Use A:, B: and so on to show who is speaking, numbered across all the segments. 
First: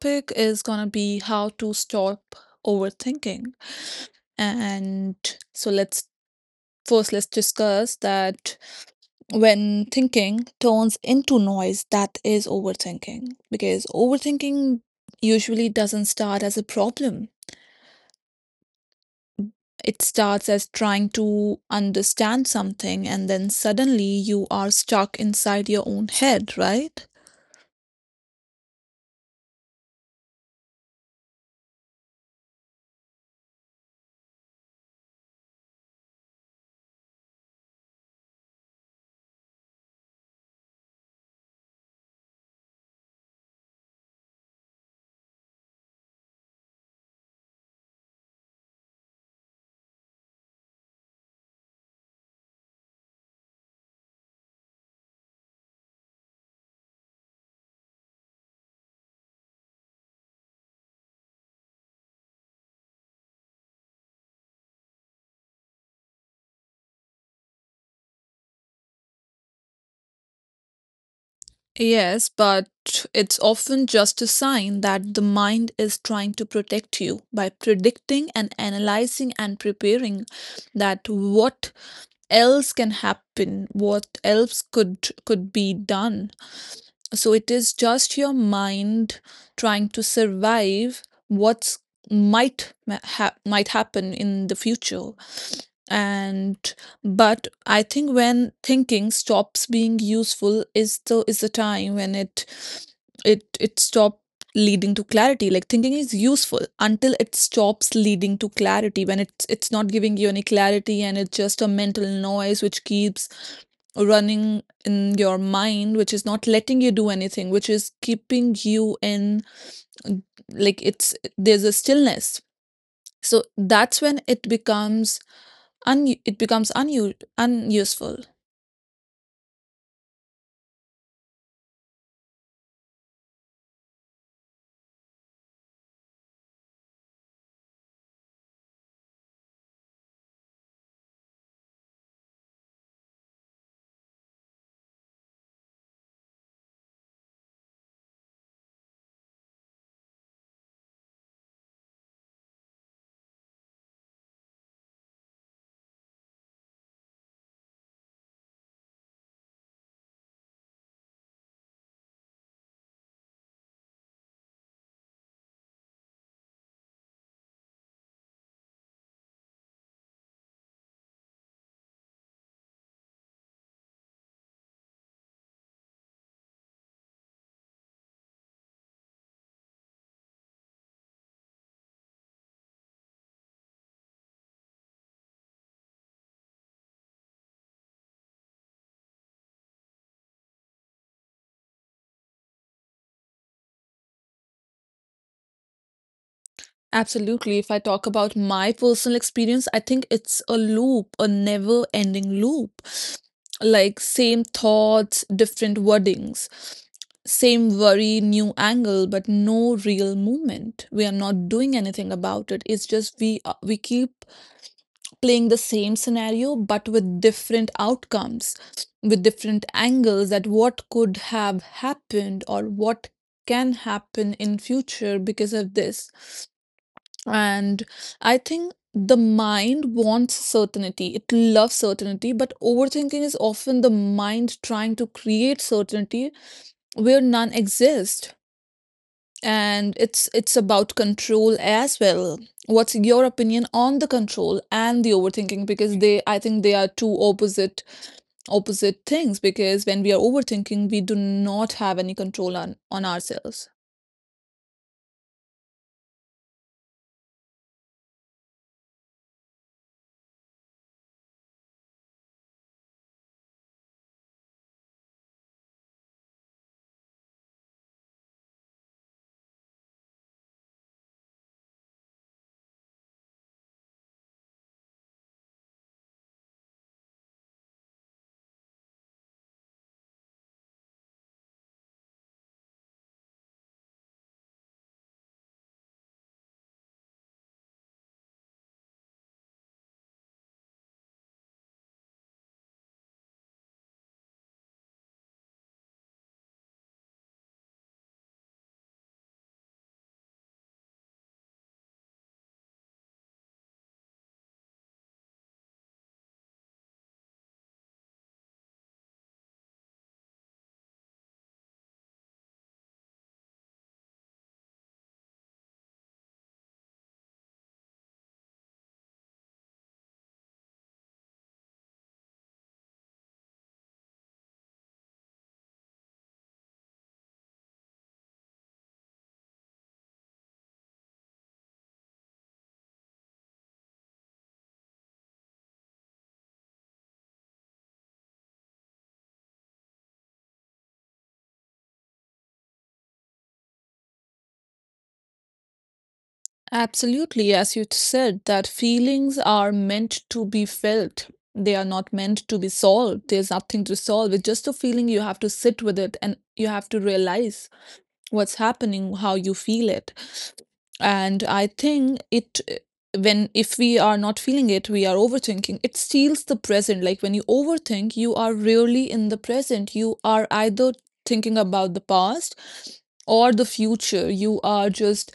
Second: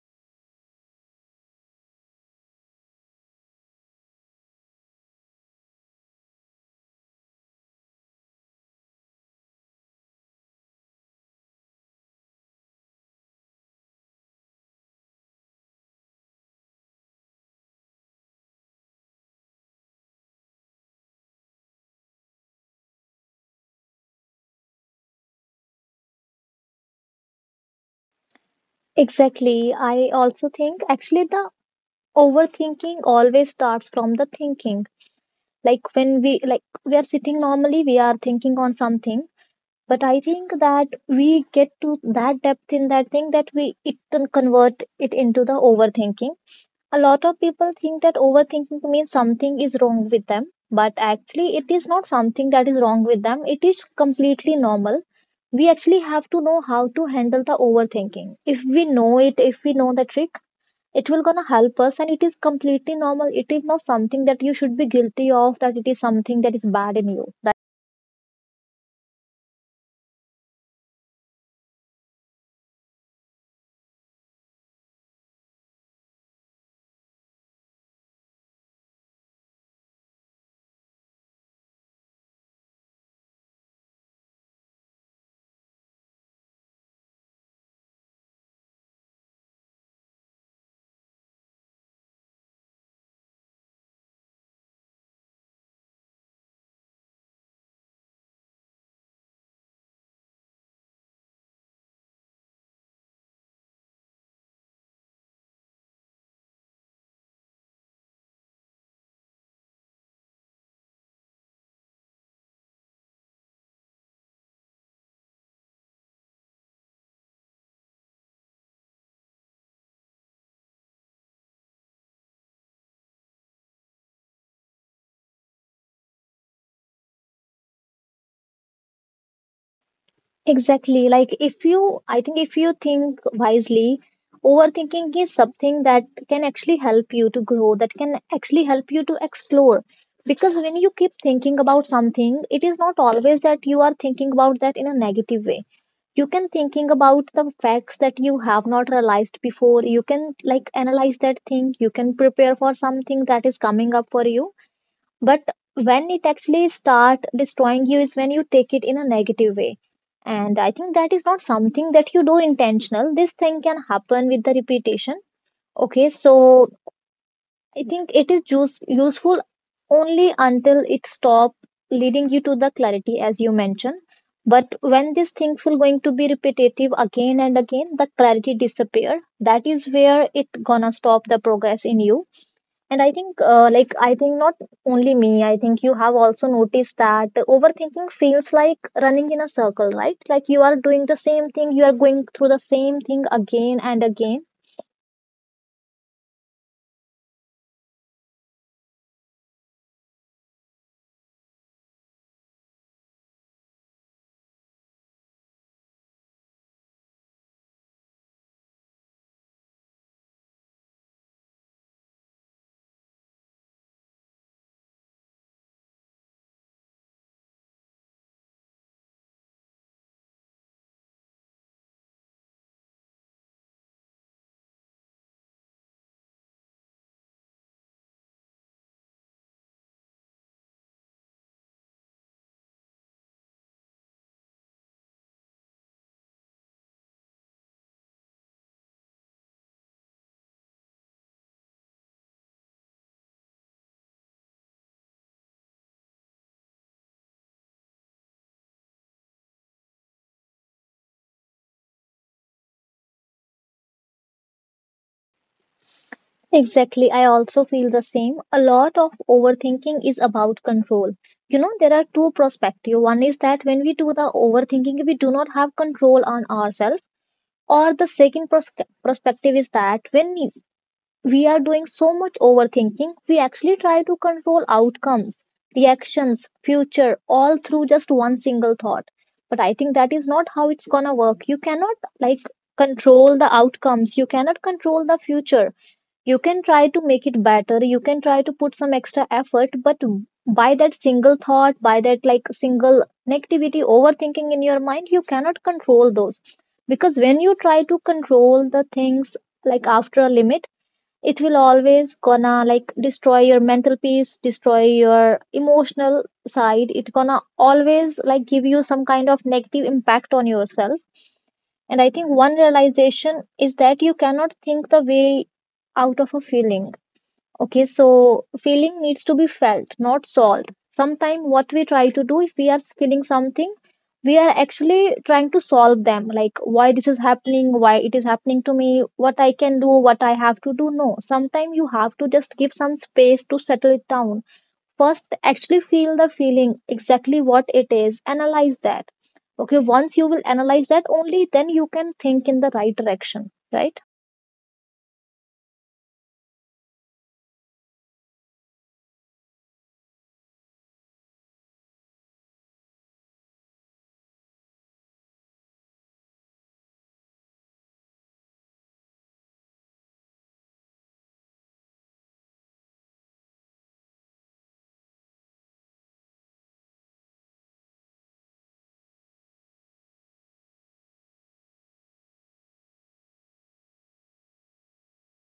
A: topic is going to be how to stop overthinking. And so let's first let's discuss that when thinking turns into noise. That is overthinking, because overthinking usually doesn't start as a problem. It starts as trying to understand something, and then suddenly you are stuck inside your own head, right?
B: Exactly. I also think actually the overthinking always starts from the thinking. Like when we are sitting normally, we are thinking on something. But I think that we get to that depth in that thing that we it can convert it into the overthinking. A lot of people think that overthinking means something is wrong with them, but actually it is not something that is wrong with them. It is completely normal. We actually have to know how to handle the overthinking. If we know it, if we know the trick, it will gonna help us, and it is completely normal. It is not something that you should be guilty of, that it is something that is bad in you, right?
A: Yes, but it's often just a sign that the mind is trying to protect you by predicting and analyzing and preparing, that what else can happen, what else could be done. So it is just your mind trying to survive what's might ma- ha- might happen in the future. And but I think when thinking stops being useful is the time when it stops leading to clarity. Like thinking is useful until it stops leading to clarity. When it's not giving you any clarity and it's just a mental noise which keeps running in your mind, which is not letting you do anything, which is keeping you in, like, it's there's a stillness. So that's when it becomes un unuseful.
B: Exactly, like if you, I think if you think wisely, overthinking is something that can actually help you to grow, that can actually help you to explore. Because when you keep thinking about something, it is not always that you are thinking about that in a negative way. You can thinking about the facts that you have not realized before, you can like analyze that thing, you can prepare for something that is coming up for you. But when it actually start destroying you is when you take it in a negative way. And I think that is not something that you do intentional, this thing can happen with the repetition. Okay, so I think it is useful only until it stop leading you to the clarity, as you mentioned. But when these things will going to be repetitive again and again, the clarity disappear. That is where it gonna stop the progress in you. And I think, like I think not only me. I think you have also noticed that overthinking feels like running in a circle, right? Like you are doing the same thing, you are going through the same thing again and again.
A: Absolutely. If I talk about my personal experience, I think it's a loop, a never ending loop. Like same thoughts, different wordings, same worry, new angle, but no real movement. We are not doing anything about it. It's just we keep playing the same scenario but with different outcomes, with different angles, that what could have happened or what can happen in future because of this. And I think the mind wants certainty. It loves certainty, but overthinking is often the mind trying to create certainty where none exist. And it's about control as well. What's your opinion on the control and the overthinking? Because they, I think they are two opposite things. Because when we are overthinking, we do not have any control on ourselves.
B: Exactly. I also feel the same. A lot of overthinking is about control. You know, there are two perspectives. One is that when we do the overthinking, we do not have control on ourselves. Or the second perspective is that when we are doing so much overthinking, we actually try to control outcomes, reactions, future, all through just one single thought. But I think that is not how it's gonna work. You cannot like control the outcomes. You cannot control the future. You can try to make it better, you can try to put some extra effort, but by that single thought, by that like single negativity overthinking in your mind, you cannot control those. Because when you try to control the things, like after a limit, it will always gonna like destroy your mental peace, destroy your emotional side. It gonna always like give you some kind of negative impact on yourself. And I think one realization is that you cannot think the way out of a feeling. Okay, so feeling needs to be felt, not solved. Sometimes what we try to do, if we are feeling something, we are actually trying to solve them, like why this is happening, why it is happening to me, what I can do, what I have to do. No, sometimes you have to just give some space to settle it down. First, actually feel the feeling, exactly what it is, analyze that. Okay, once you will analyze that, only then you can think in the right direction, right?
A: Absolutely, as you said, that feelings are meant to be felt. They are not meant to be solved. There's nothing to solve. It's just a feeling. You have to sit with it and you have to realize what's happening, how you feel it. And I think it, when if we are not feeling it, we are overthinking. It steals the present. Like when you overthink, you are really in the present. You are either thinking about the past or the future. You are just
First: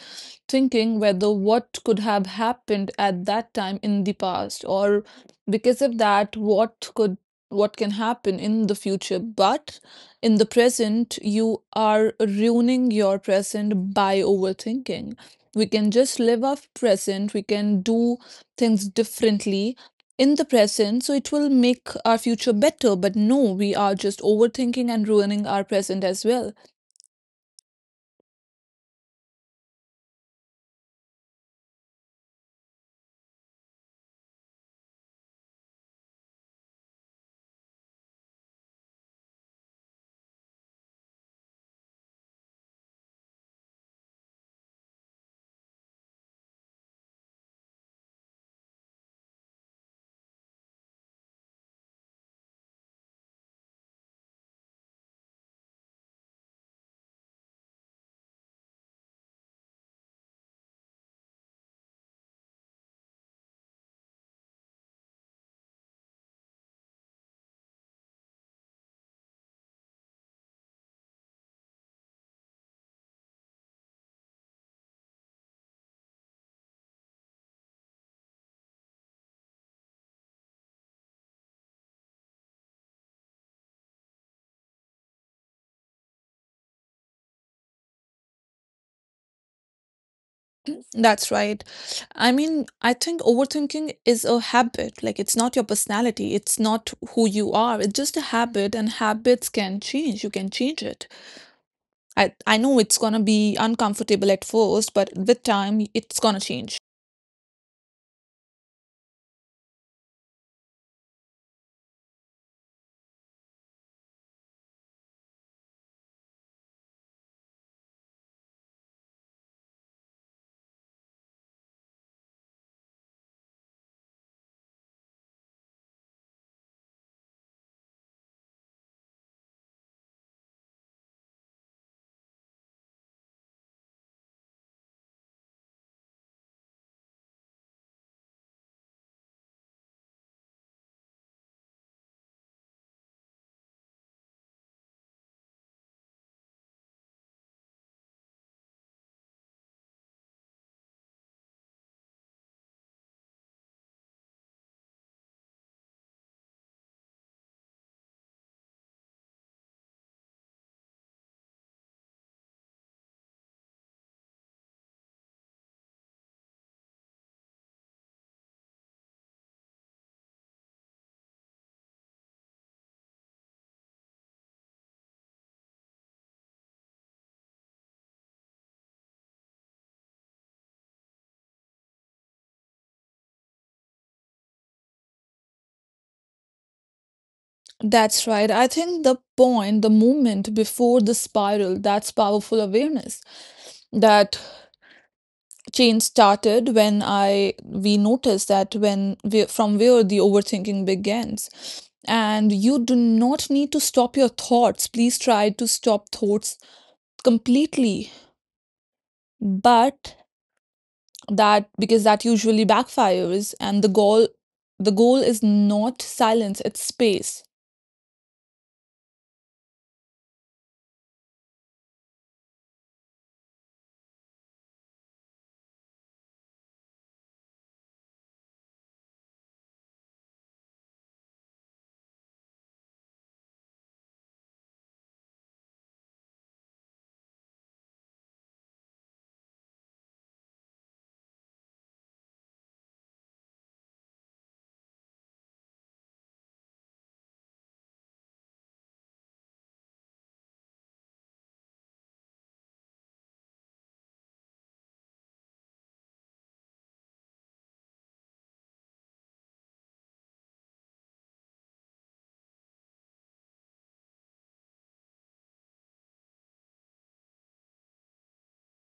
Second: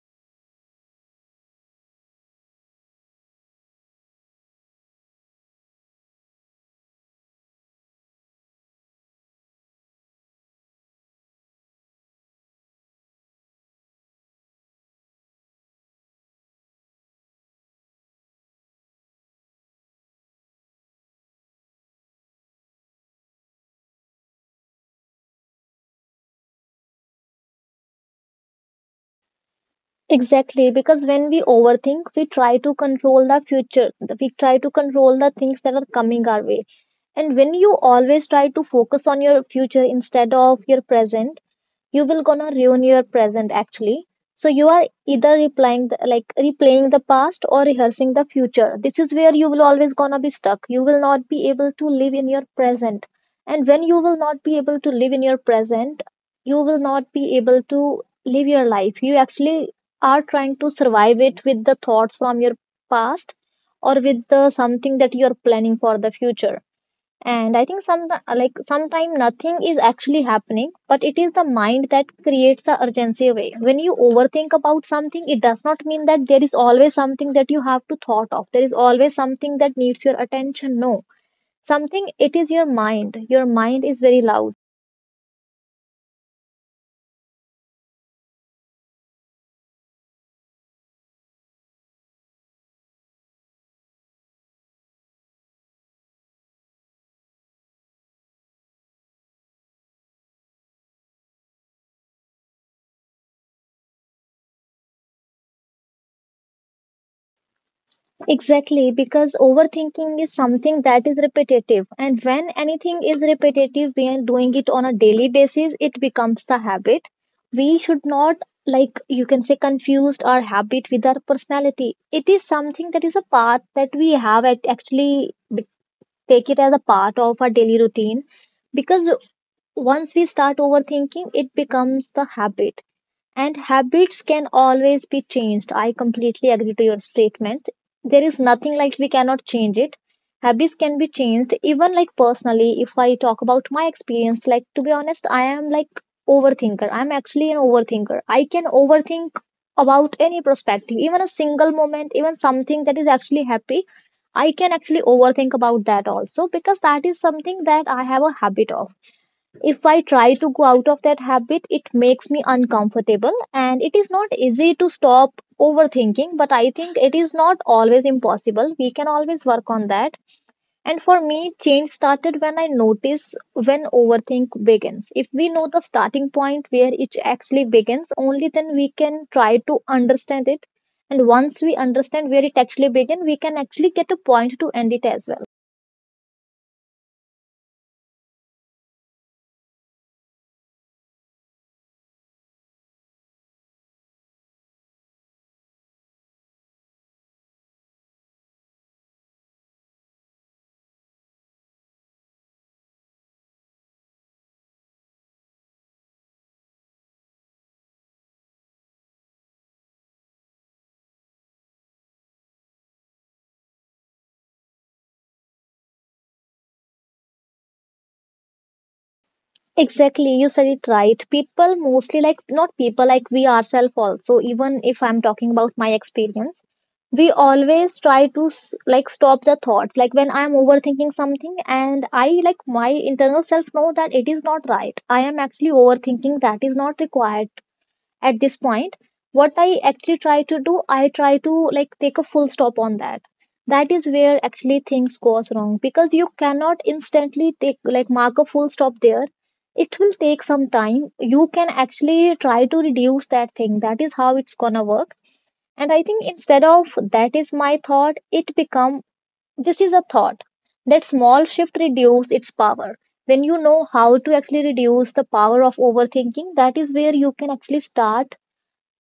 A: thinking whether what could have happened at that time in the past, or because of that what could, what can happen in the future. But in the present, you are ruining your present by overthinking. We can just live off present, we can do things differently in the present, so it will make our future better, but no, we are just overthinking and ruining our present as well.
B: Exactly, because when we overthink, we try to control the future. We try to control the things that are coming our way. And when you always try to focus on your future instead of your present, you will gonna ruin your present actually. So you are either replying the, like replaying the past or rehearsing the future. This is where you will always gonna be stuck, you will not be able to live in your present. And when you will not be able to live in your present, you will not be able to live your life. You actually are trying to survive it with the thoughts from your past, or with the something that you are planning for the future. And I think sometime nothing is actually happening, but it is the mind that creates the urgency way. When you overthink about something, it does not mean that there is always something that you have to thought of, there is always something that needs your attention. No, something it is your mind, your mind is very loud.
A: That's right. I mean, I think overthinking is a habit. Like it's not your personality, it's not who you are, it's just a habit, and habits can change, you can change it. I know it's going to be uncomfortable at first, but with time it's going to change.
B: Exactly, because overthinking is something that is repetitive, and when anything is repetitive, we are doing it on a daily basis, it becomes the habit. We should not, like you can say, confused our habit with our personality. It is something that is a path that we have at actually take it as a part of our daily routine. Because once we start overthinking, it becomes the habit, and habits can always be changed. I completely agree to your statement. There is nothing like we cannot change it. Habits can be changed, even like personally. If I talk about my experience, like to be honest, I am like overthinker. I'm actually an overthinker. I can overthink about any perspective, even a single moment, even something that is actually happy. I can actually overthink about that also because that is something that I have a habit of. If I try to go out of that habit, it makes me uncomfortable and it is not easy to stop overthinking, but I think it is not always impossible. We can always work on that. And for me, change started when I notice when overthink begins. If we know the starting point where it actually begins, only then we can try to understand it. And once we understand where it actually begins, we can actually get a point to end it as well.
A: That's right. I think the point, the moment before the spiral, that's powerful awareness. That change started when I, we noticed that, when we, from where the overthinking begins. And you do not need to stop your thoughts. Please try to stop thoughts completely. But that, because that usually backfires, and the goal is not silence, it's space.
B: Exactly, you said it right. People mostly like, not people, like we ourselves also, even if I'm talking about my experience, we always try to stop the thoughts. Like when I'm overthinking something and I like my internal self know that it is not right. I am actually overthinking, that is not required at this point. What I actually try to do, I try to like take a full stop on that. That is where actually things goes wrong, because you cannot instantly take, like mark a full stop there. It will take some time, you can actually try to reduce that thing, that is how it's gonna work. And I think, instead of that is my thought, it become this is a thought. That small shift reduce its power. When you know how to actually reduce the power of overthinking, that is where you can actually start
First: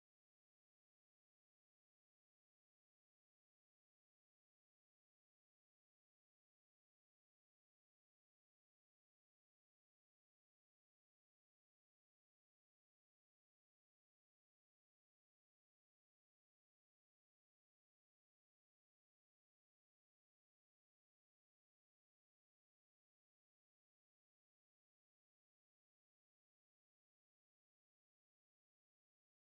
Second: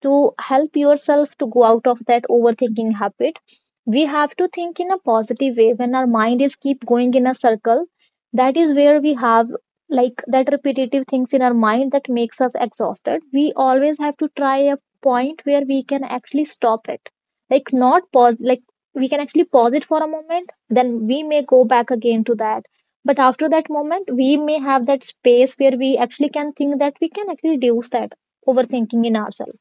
B: to help yourself to go out of that overthinking habit. We have to think in a positive way when our mind is keep going in a circle. That is where we have like that repetitive things in our mind that makes us exhausted. We always have to try a point where we can actually stop it. Like not pause, like we can actually pause it for a moment, then we may go back again to that, but after that moment we may have that space where we actually can think, that we can actually reduce that overthinking in ourselves.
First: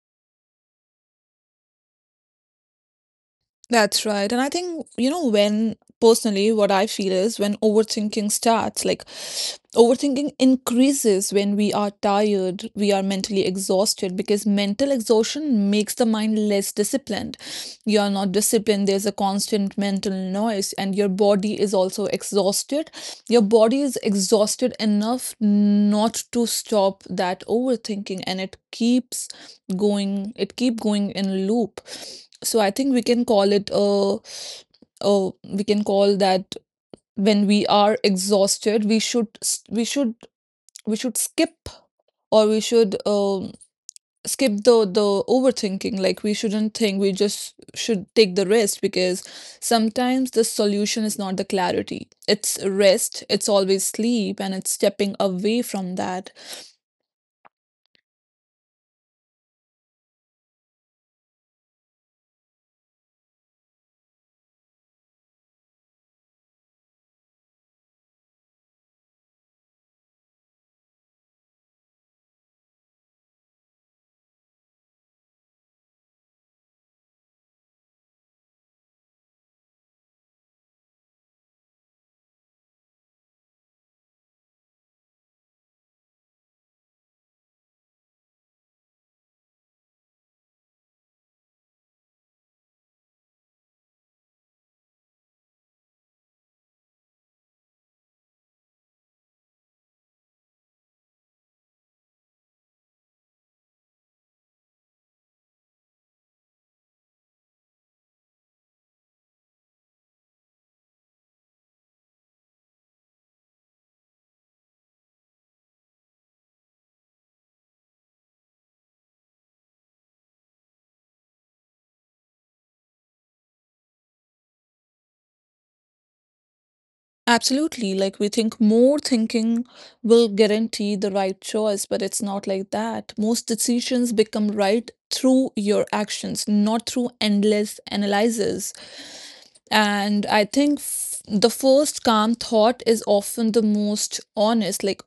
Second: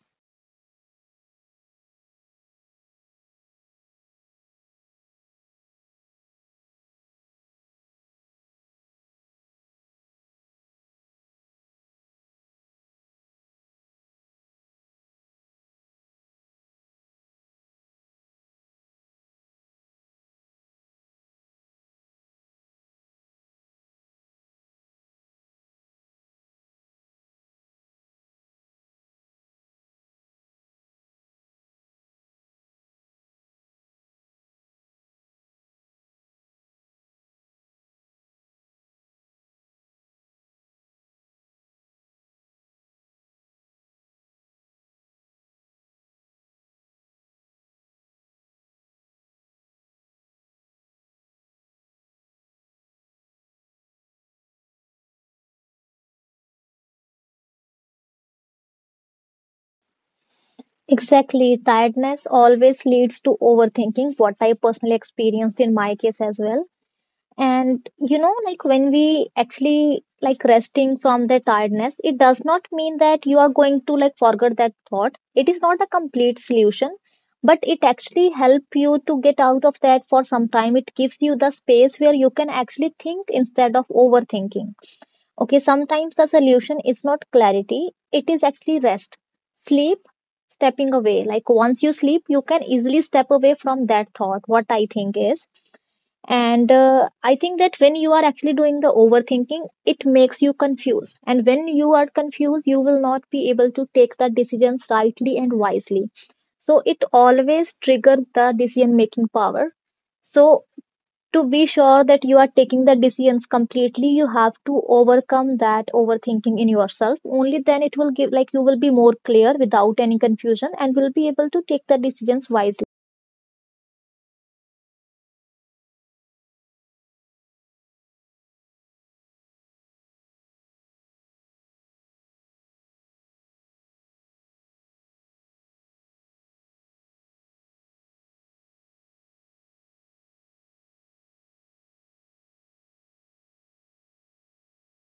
A: That's right. And I think, you know, when personally, what I feel is when overthinking starts, like overthinking increases when we are tired, we are mentally exhausted, because mental exhaustion makes the mind less disciplined. You are not disciplined, there's a constant mental noise, and your body is also exhausted. Your body is exhausted enough not to stop that overthinking, and it keeps going it keep going in a loop. So I think we can call it a we can call that when we are exhausted, we should, we should skip, or we should skip the overthinking. Like we shouldn't think, we just should take the rest, because sometimes the solution is not the clarity, it's rest, it's always sleep, and it's stepping away from that.
B: Exactly. Tiredness always leads to overthinking, what I personally experienced in my case as well. And you know, like when we actually like resting from the tiredness, it does not mean that you are going to like forget that thought. It is not a complete solution, but it actually help you to get out of that for some time. It gives you the space where you can actually think instead of overthinking. Okay, sometimes the solution is not clarity, it is actually rest. Sleep, stepping away. Like once you sleep you can easily step away from that thought, what I think is, and I think that when you are actually doing the overthinking, it makes you confused, and when you are confused you will not be able to take the decisions rightly and wisely. So it always triggers the decision making power. So to be sure that you are taking the decisions completely, you have to overcome that overthinking in yourself. Only then it will give, like, you will be more clear without any confusion and will be able to take the decisions wisely.
A: Absolutely. Like we think more thinking will guarantee the right choice, but it's not like that. Most decisions become right through your actions, not through endless analyzes. And I think the first calm thought is often the most honest.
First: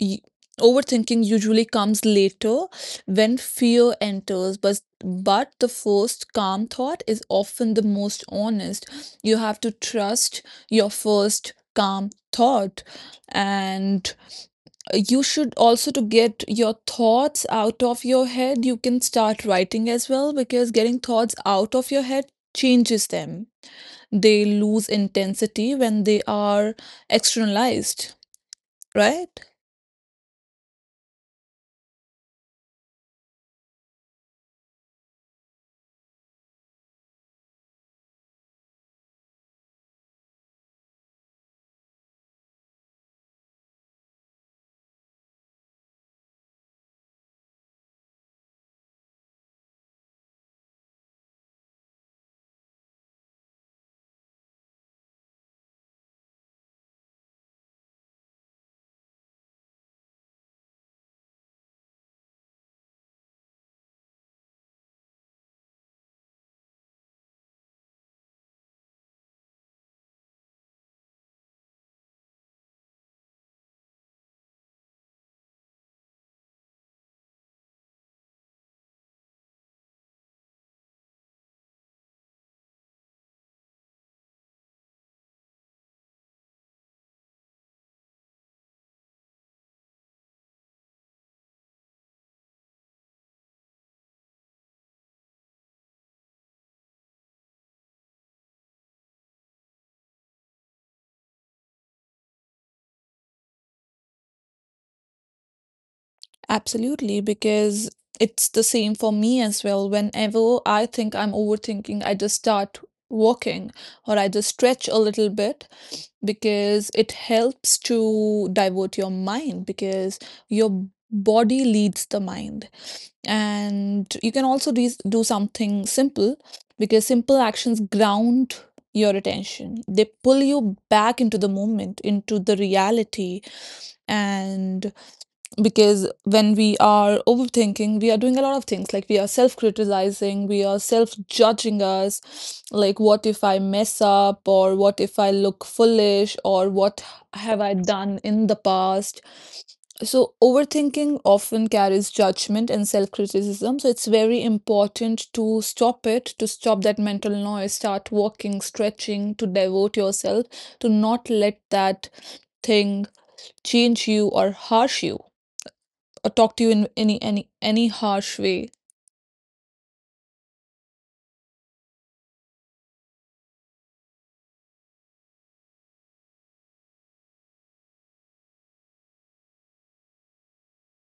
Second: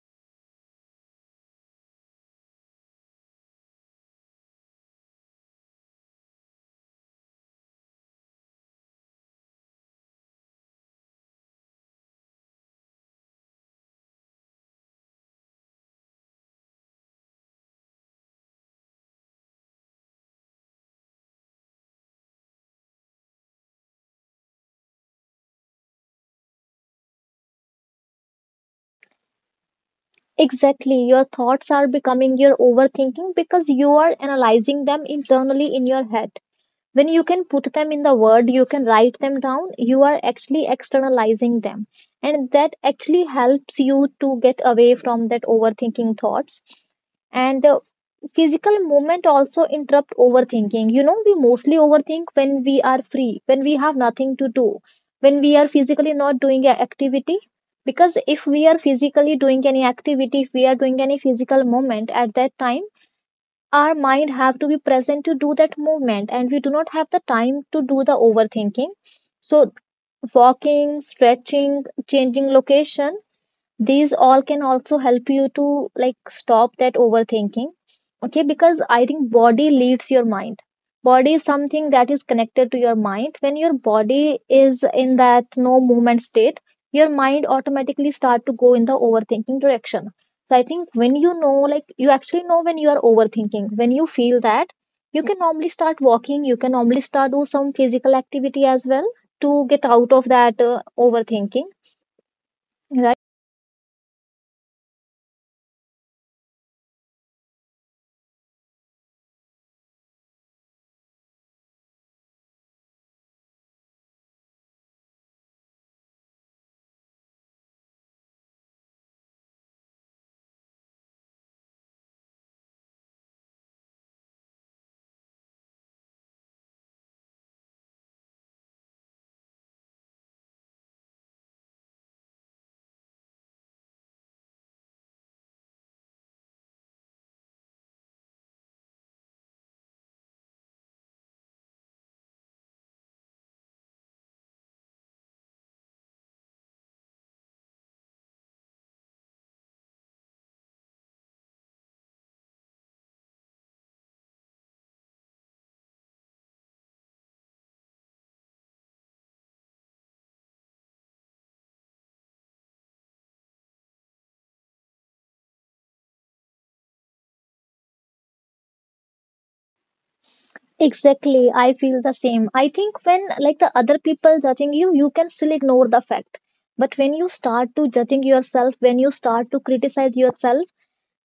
A: y- Overthinking usually comes later when fear enters, but the first calm thought is often the most honest. You have to trust your first calm thought. And you should also, to get your thoughts out of your head, you can start writing as well, because getting thoughts out of your head changes them. They lose intensity when they are externalized, right?
B: Exactly, your thoughts are becoming your overthinking because you are analyzing them internally in your head. When you can put them in the word, you can write them down, you are actually externalizing them, and that actually helps you to get away from that overthinking thoughts. And the physical movement also interrupt overthinking. You know, we mostly overthink when we are free, when we have nothing to do, when we are physically not doing an activity. Because if we are physically doing any activity, if we are doing any physical movement, at that time our mind have to be present to do that movement and we do not have the time to do the overthinking. So walking, stretching, changing location, these all can also help you to like stop that overthinking. Okay, because I think body leads your mind. Body is something that is connected to your mind. When your body is in that no movement state, your mind automatically start to go in the overthinking direction. So I think when you know, like you actually know when you are overthinking, when you feel that, you can normally start walking, you can normally start do some physical activity as well to get out of that overthinking, right?
A: Absolutely, because it's the same for me as well. Whenever I think I'm overthinking, I just start walking or I just stretch a little bit, because it helps to divert your mind, because your body leads the mind. And you can also do something simple, because simple actions ground your attention. They pull you back into the moment, into the reality. And because when we are overthinking, we are doing a lot of things, like we are self criticizing, we are self judging us. Like, what if I mess up? Or what if I look foolish? Or what have I done in the past? So, overthinking often carries judgment and self criticism. So, it's very important to stop it, to stop that mental noise, start walking, stretching, to devote yourself, to not let that thing change you or harsh you or talk to you in any harsh way.
B: Exactly, I feel the same. I think when, like, the other people judging you, you can still ignore the fact. But when you start to judging yourself, when you start to criticize yourself,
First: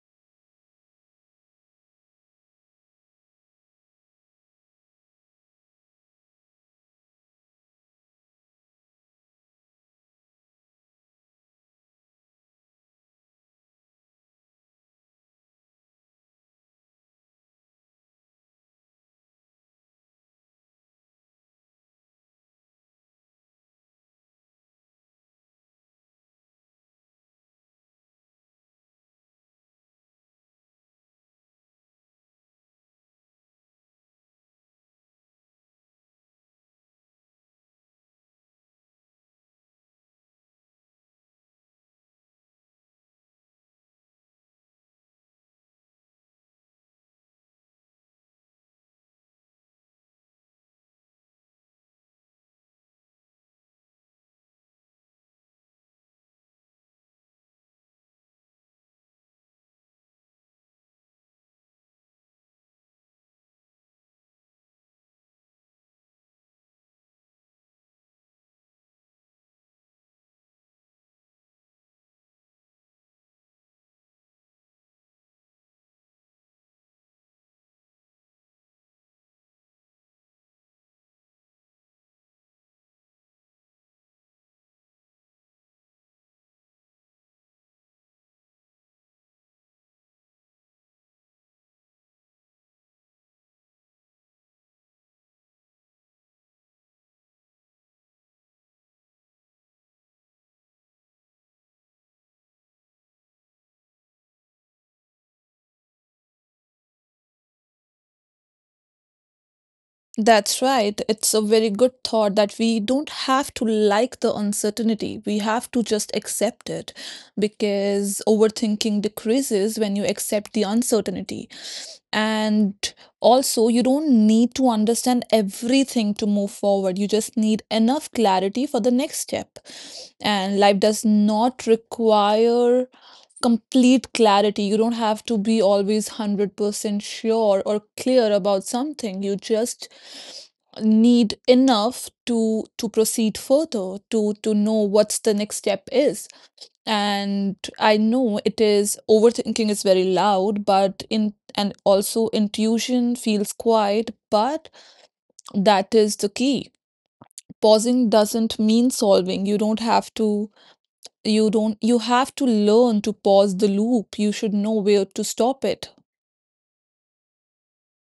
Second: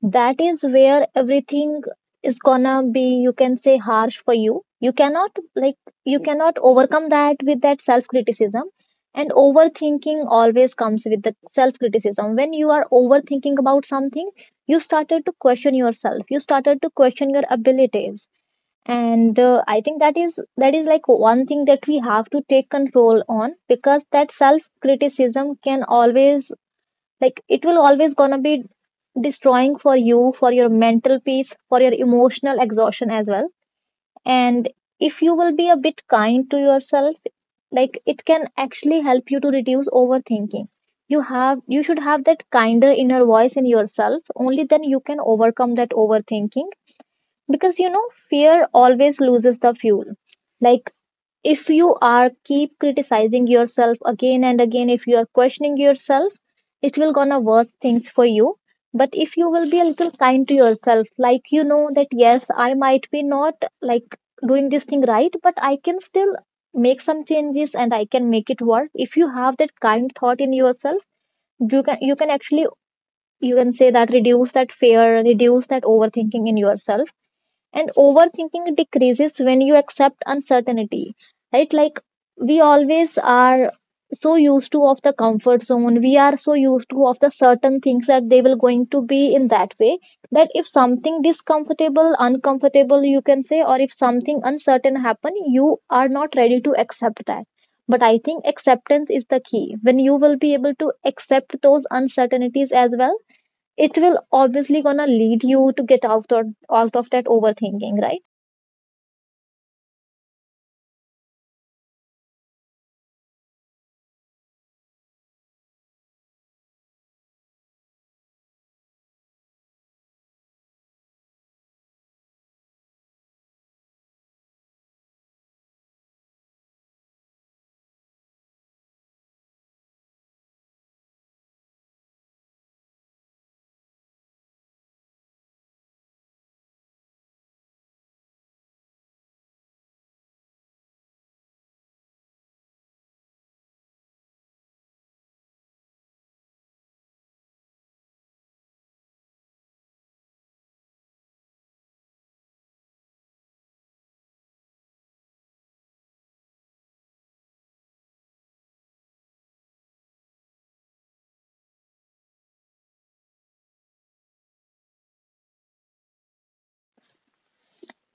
B: that is where everything is gonna be, you can say, harsh for you. You cannot like you cannot overcome that with that self-criticism. And overthinking always comes with the self-criticism. When you are overthinking about something, you started to question yourself. You started to question your abilities, and I think that is like one thing that we have to take control on, because that self criticism can always, like, it will always gonna be destroying for you, for your mental peace, for your emotional exhaustion as well. And if you will be a bit kind to yourself, like, it can actually help you to reduce overthinking. You have, you should have that kinder inner voice in yourself, only then you can overcome that overthinking. Because you know, fear always loses the fuel. Like, if you are keep criticizing yourself again and again, if you are questioning yourself, it will gonna worse things for you. But if you will be a little kind to yourself, like, you know that yes, I might be not, like, doing this thing right, but I can still make some changes and I can make it work. If you have that kind thought in yourself, you can actually, you can say, that reduce that fear, reduce that overthinking in yourself. And overthinking decreases when you accept uncertainty, right? Like, we always are so used to of the comfort zone, we are so used to of the certain things, that they will going to be in that way. That if something discomfortable, uncomfortable, you can say, or if something uncertain happen, you are not ready to accept that. But I think acceptance is the key. When you will be able to accept those uncertainties as well, it will obviously gonna lead you to get out, or out of that overthinking, right?
A: That's right. It's a very good thought that we don't have to like the uncertainty. We have to just accept it, because overthinking decreases when you accept the uncertainty. And also, you don't need to understand everything to move forward. You just need enough clarity for the next step. And life does not require complete clarity. You don't have to be always 100% sure or clear about something. You just need enough to proceed further, to know what's the next step is. And I know it is, overthinking is very loud, but in, and also intuition feels quiet, but that is the key. Pausing doesn't mean solving. You don't have to, you don't, you have to learn to pause the loop, you should know where to stop it.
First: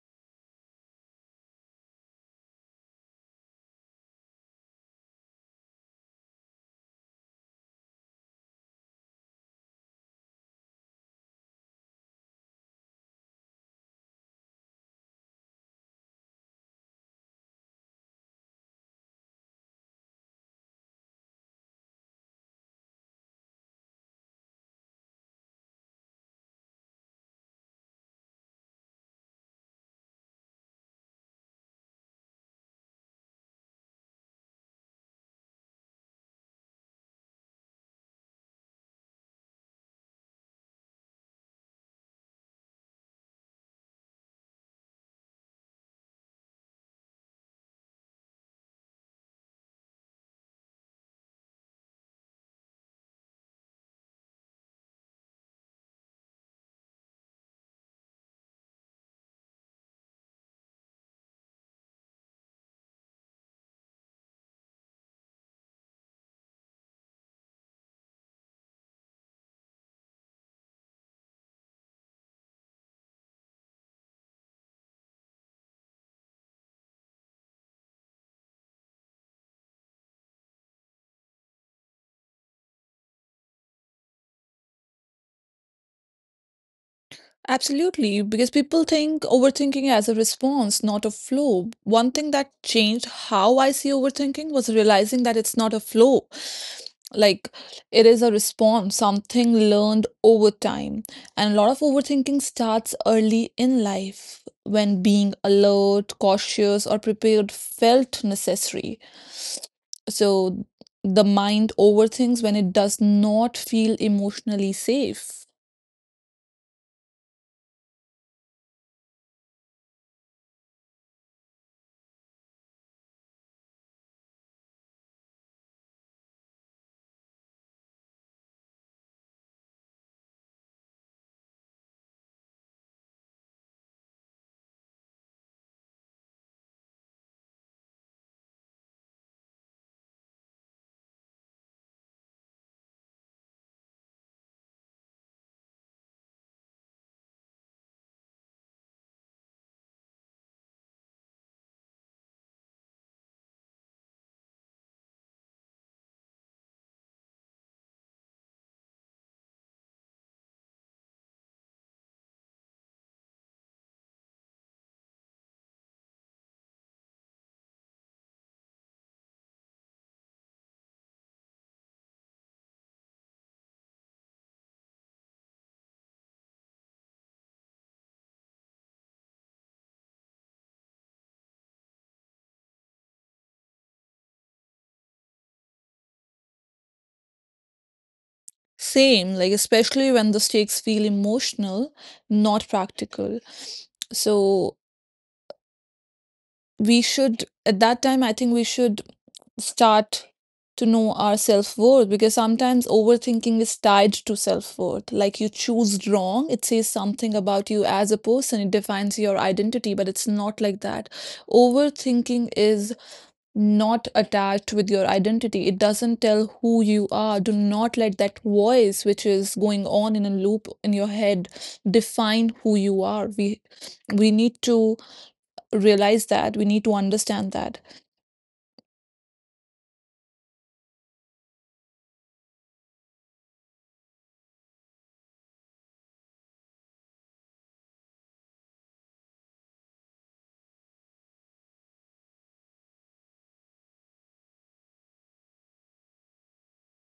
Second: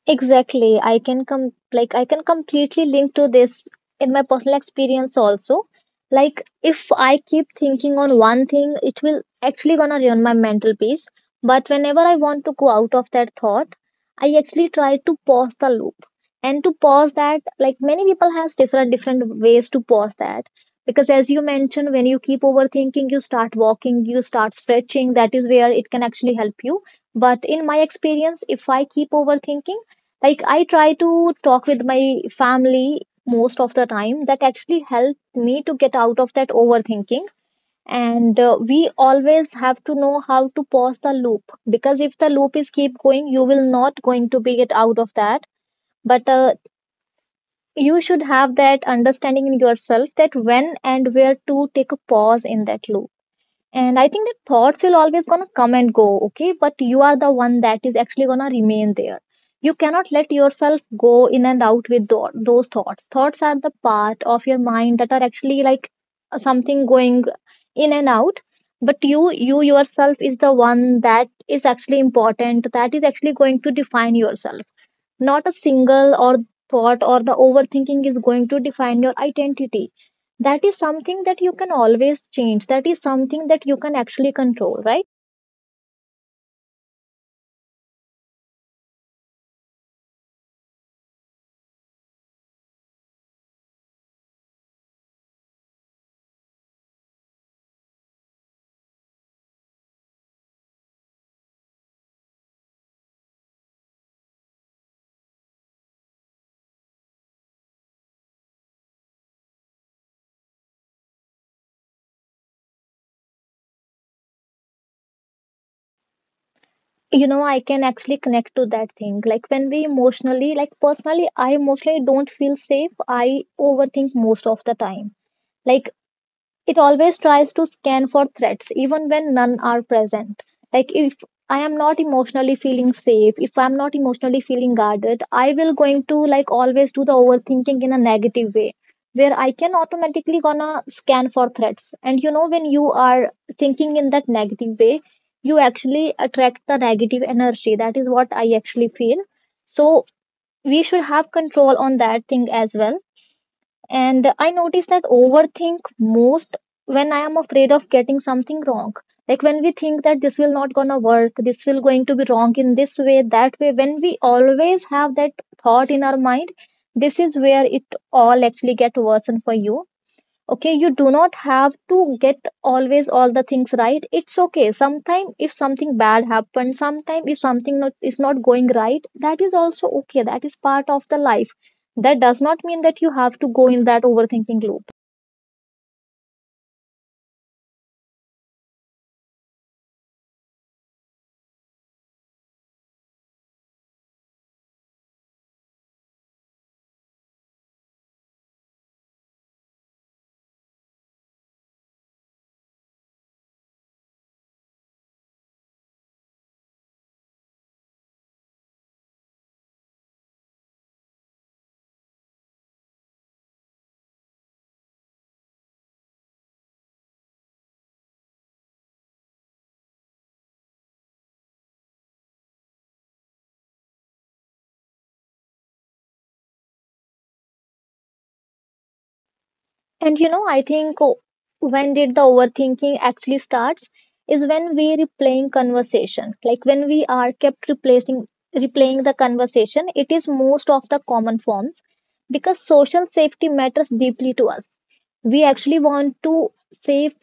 B: Exactly. I can com, like I can completely link to this in my personal experience also. Like if I keep thinking on one thing, it will actually gonna ruin my mental peace. But whenever I want to go out of that thought, I actually try to pause the loop. And to pause that, like, many people has different different ways to pause that. Because as you mentioned, when you keep overthinking, you start walking, you start stretching. That is where it can actually help you. But in my experience, if I keep overthinking, like I try to talk with my family, most of the time that actually helped me to get out of that overthinking. And we always have to know how to pause the loop, because if the loop is keep going, you will not going to be get out of that. But you should have that understanding in yourself that when and where to take a pause in that loop. And I think that thoughts will always gonna come and go, okay? But you are the one that is actually gonna remain there. You cannot let yourself go in and out with those thoughts. Thoughts are the part of your mind that are actually, like, something going in and out. But you yourself is the one that is actually important, that is actually going to define yourself. Not a single or thought or the overthinking is going to define your identity. That is something that you can always change. That is something that you can actually control, right?
A: Absolutely, because people think overthinking as a response, not a flow. One thing that changed how I see overthinking was realizing that it's not a flow. Like it is a response, something learned over time. And a lot of overthinking starts early in life when being alert, cautious, or prepared felt necessary. So the mind overthinks when it does not feel emotionally safe.
B: You know, I can actually connect to that thing. Like when we emotionally, like personally, I emotionally don't feel safe, I overthink most of the time. Like it always tries to scan for threats even when none are present. Like if I am not emotionally feeling safe, if I'm not emotionally feeling guarded, I will going to, like, always do the overthinking in a negative way, where I can automatically gonna scan for threats. And you know, when you are thinking in that negative way, you actually attract the negative energy, that is what I actually feel. So we should have control on that thing as well. And I notice that overthink most when I am afraid of getting something wrong. Like when we think that this will not gonna work, this will going to be wrong in this way, that way. When we always have that thought in our mind, this is where it all actually get worsen for you. Okay, you do not have to get always all the things right. It's okay, sometime if something bad happens, sometime if something not, is not going right, that is also okay, that is part of the life. That does not mean that you have to go in that overthinking loop.
A: Same, like especially when the stakes feel emotional, not practical. So we should, at that time, I think we should start to know our self-worth, because sometimes overthinking is tied to self-worth. Like you choose wrong, it says something about you as a person, it defines your identity, but it's not like that. Overthinking is not attached with your identity. It doesn't tell who you are. Do not let that voice, which is going on in a loop in your head, define who you are. We need to realize that. We need to understand that.
B: And you know, I think, when did the overthinking actually starts, is when we replaying conversation. Like when we are kept replacing, replaying the conversation, it is most of the common forms. Because social safety matters deeply to us. We actually want to safe,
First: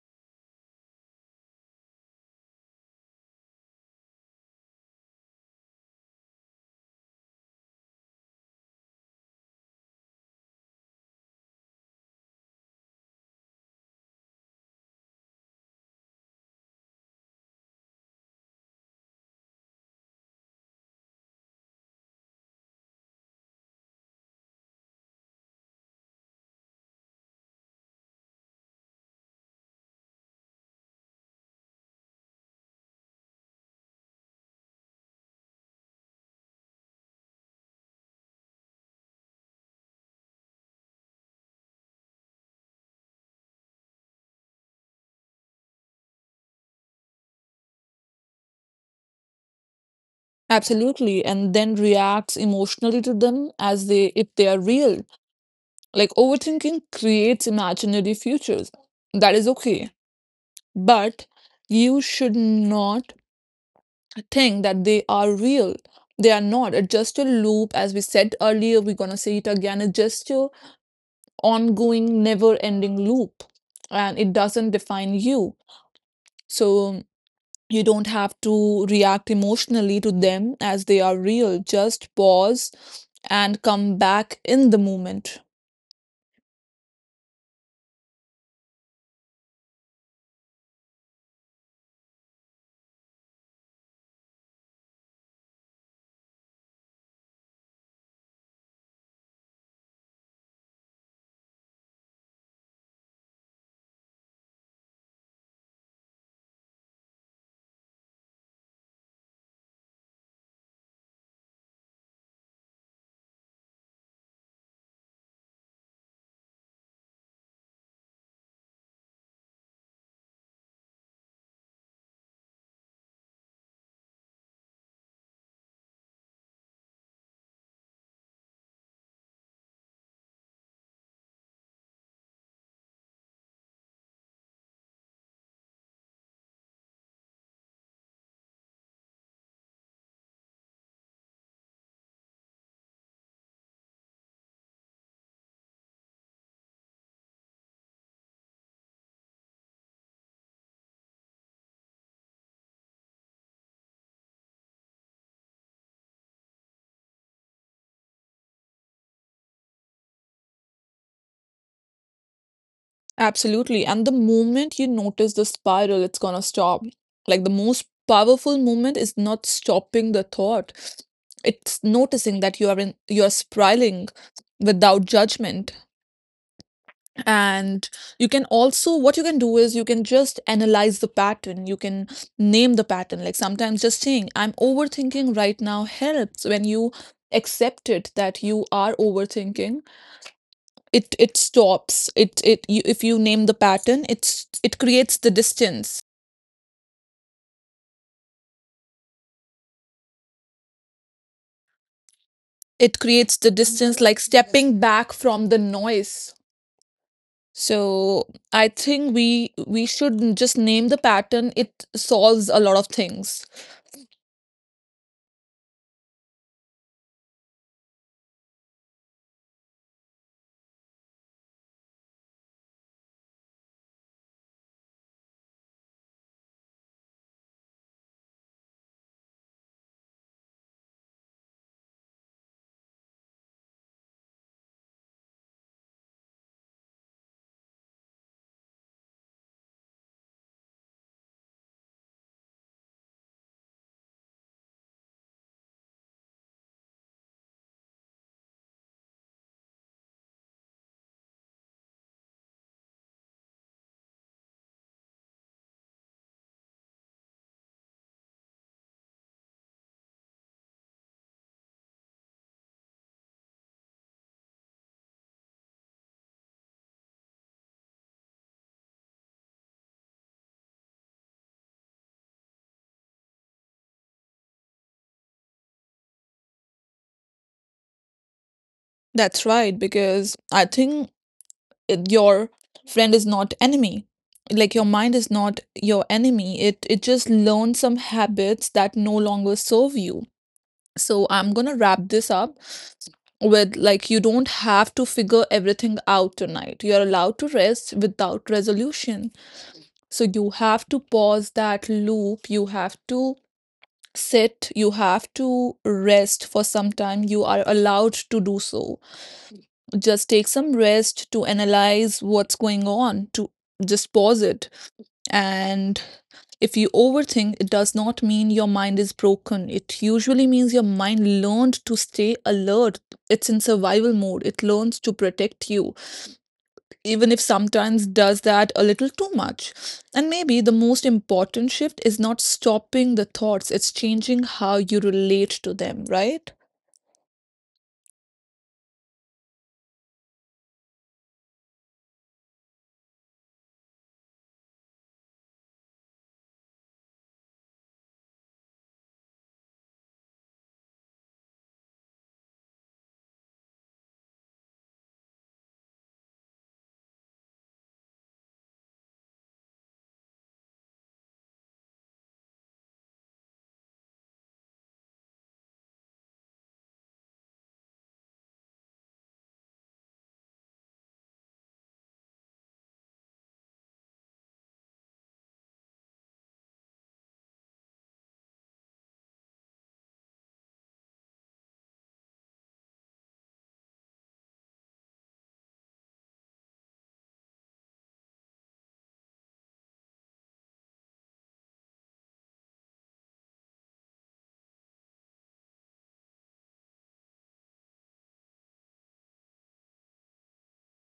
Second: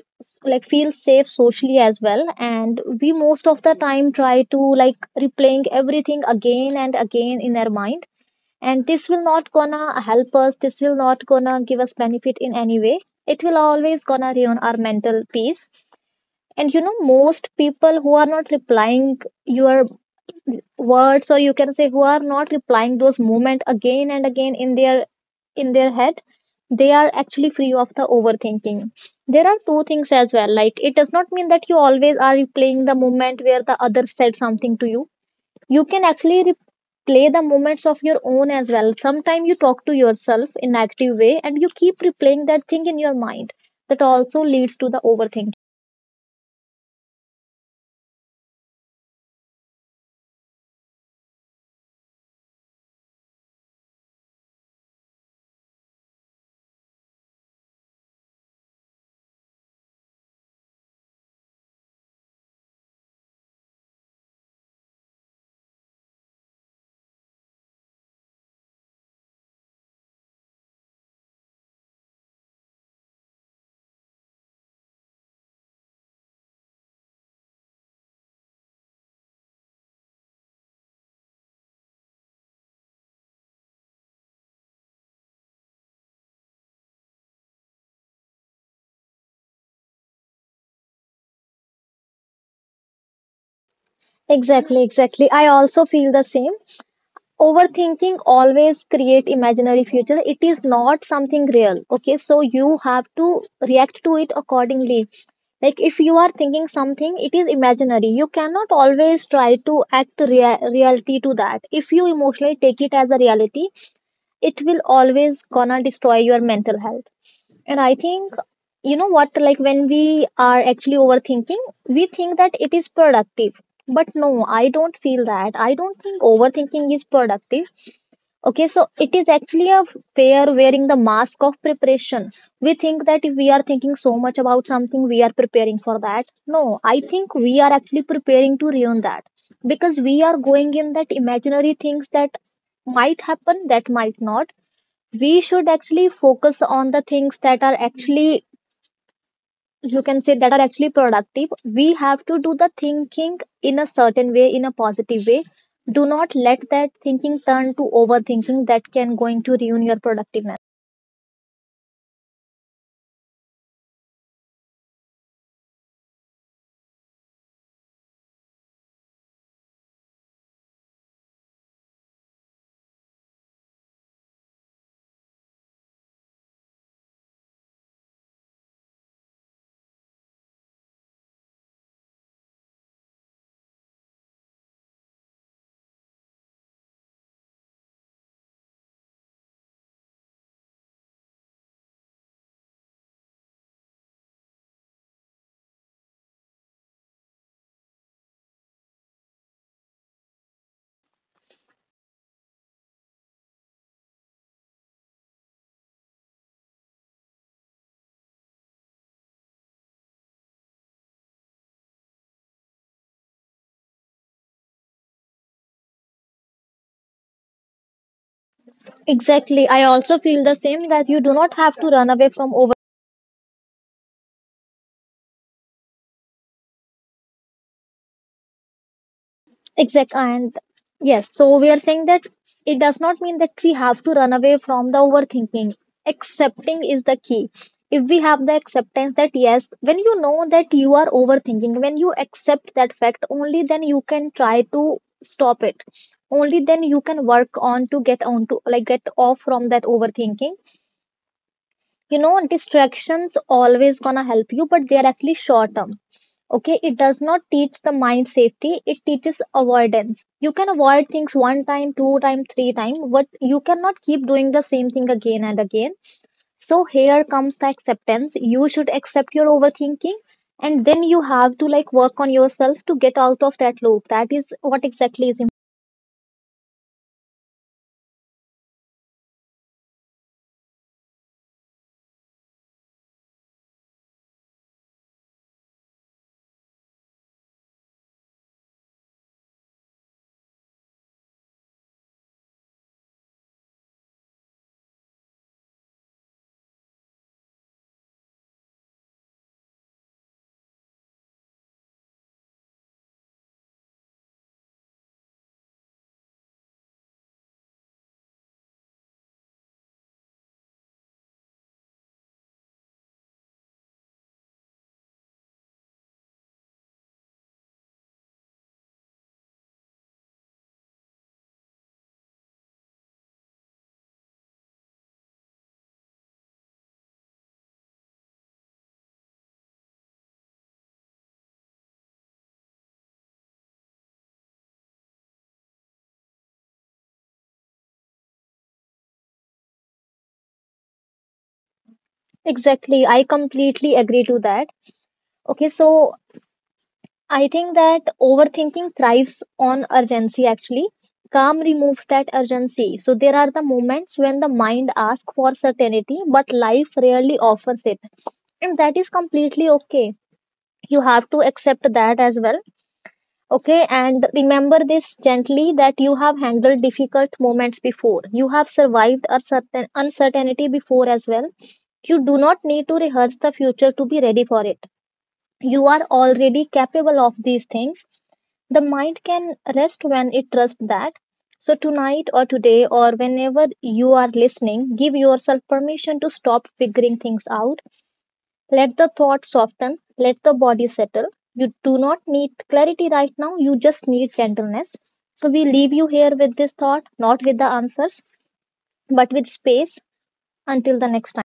B: like feel safe socially as well, and we most of the time try to, like, replaying everything again and again in our mind. And this will not gonna help us, this will not gonna give us benefit in any way. It will always gonna ruin our mental peace. And you know, most people who are not replying your words, or you can say, who are not replying those movement again and again in their, in their head, they are actually free of the overthinking. There are two things as well. Like it does not mean that you always are replaying the moment where the other said something to you. You can actually replay the moments of your own as well. Sometimes you talk to yourself in active way and you keep replaying that thing in your mind. That also leads to the overthinking.
A: Absolutely. And then reacts emotionally to them as they, if they are real. Like overthinking creates imaginary futures. That is okay. But you should not think that they are real. They are not. It's just a loop, as we said earlier, we're gonna say it again. It's just a ongoing, never ending loop. And it doesn't define you. So you don't have to react emotionally to them as they are real. Just pause and come back in the moment.
B: Exactly, I also feel the same. Overthinking always create imaginary future, it is not something real. Okay, so you have to react to it accordingly. Like if you are thinking something, it is imaginary. You cannot always try to act reality to that. If you emotionally take it as a reality, it will always gonna destroy your mental health. And I think, you know what, like when we are actually overthinking, we think that it is productive. But no, I don't feel that, I don't think overthinking is productive. Okay, so it is actually a fear wearing the mask of preparation. We think that if we are thinking so much about something, we are preparing for that. No, I think we are actually preparing to ruin that, because we are going in that imaginary things that might happen, that might not. We should actually focus on the things that are actually, you can say, that are actually productive. We have to do the thinking in a certain way, in a positive way. Do not let that thinking turn to overthinking, that can going to ruin your productiveness.
A: Absolutely. And the moment you notice the spiral, it's gonna stop. Like the most powerful moment is not stopping the thought. It's noticing that you are in, you're spiraling without judgment. And you can also, what you can do is you can just analyze the pattern. You can name the pattern. Like sometimes just saying, I'm overthinking right now, helps. When you accept it that you are overthinking, it stops it, it you, if you name the pattern, it's, it creates the distance, it creates the distance, like stepping back from the noise. So I think we should just name the pattern, it solves a lot of things.
B: Exactly, I also feel the same, that you do not have to run away from over— Exact. And yes, so we are saying that it does not mean that we have to run away from the overthinking. Accepting is the key. If we have the acceptance, that yes, when you know that you are overthinking, when you accept that fact, only then you can try to stop it. Only then you can work on to get on to, like, get off from that overthinking. You know, distractions always gonna help you, but they are actually short term. Okay, it does not teach the mind safety, it teaches avoidance. You can avoid things one time, two time, three time, but you cannot keep doing the same thing again and again. So here comes the acceptance, you should accept your overthinking, and then you have to, like, work on yourself to get out of that loop. That is what exactly is im—
A: That's right, because I think your friend is not enemy. Like your mind is not your enemy, it just learns some habits that no longer serve you. So I'm gonna wrap this up with, like, you don't have to figure everything out tonight. You're allowed to rest without resolution. So you have to pause that loop. You have to sit. You have to rest for some time. You are allowed to do so. Just take some rest to analyze what's going on, to just pause it. And if you overthink, it does not mean your mind is broken. It usually means your mind learned to stay alert. It's in survival mode. It learns to protect you, even if sometimes does that a little too much. And maybe the most important shift is not stopping the thoughts, it's changing how you relate to them, right?
B: Exactly, I completely agree to that. Okay, so I think that overthinking thrives on urgency, actually. Calm removes that urgency. So there are the moments when the mind asks for certainty, but life rarely offers it. And that is completely okay. You have to accept that as well. Okay. And remember this gently, that you have handled difficult moments before. You have survived a certain uncertainty before as well. You do not need to rehearse the future to be ready for it. You are already capable of these things. The mind can rest when it trusts that. So tonight or today, or whenever you are listening, give yourself permission to stop figuring things out. Let the thought soften, let the body settle. You do not need clarity right now, you just need gentleness. So we leave you here with this thought, not with the answers, but with space, until the next time.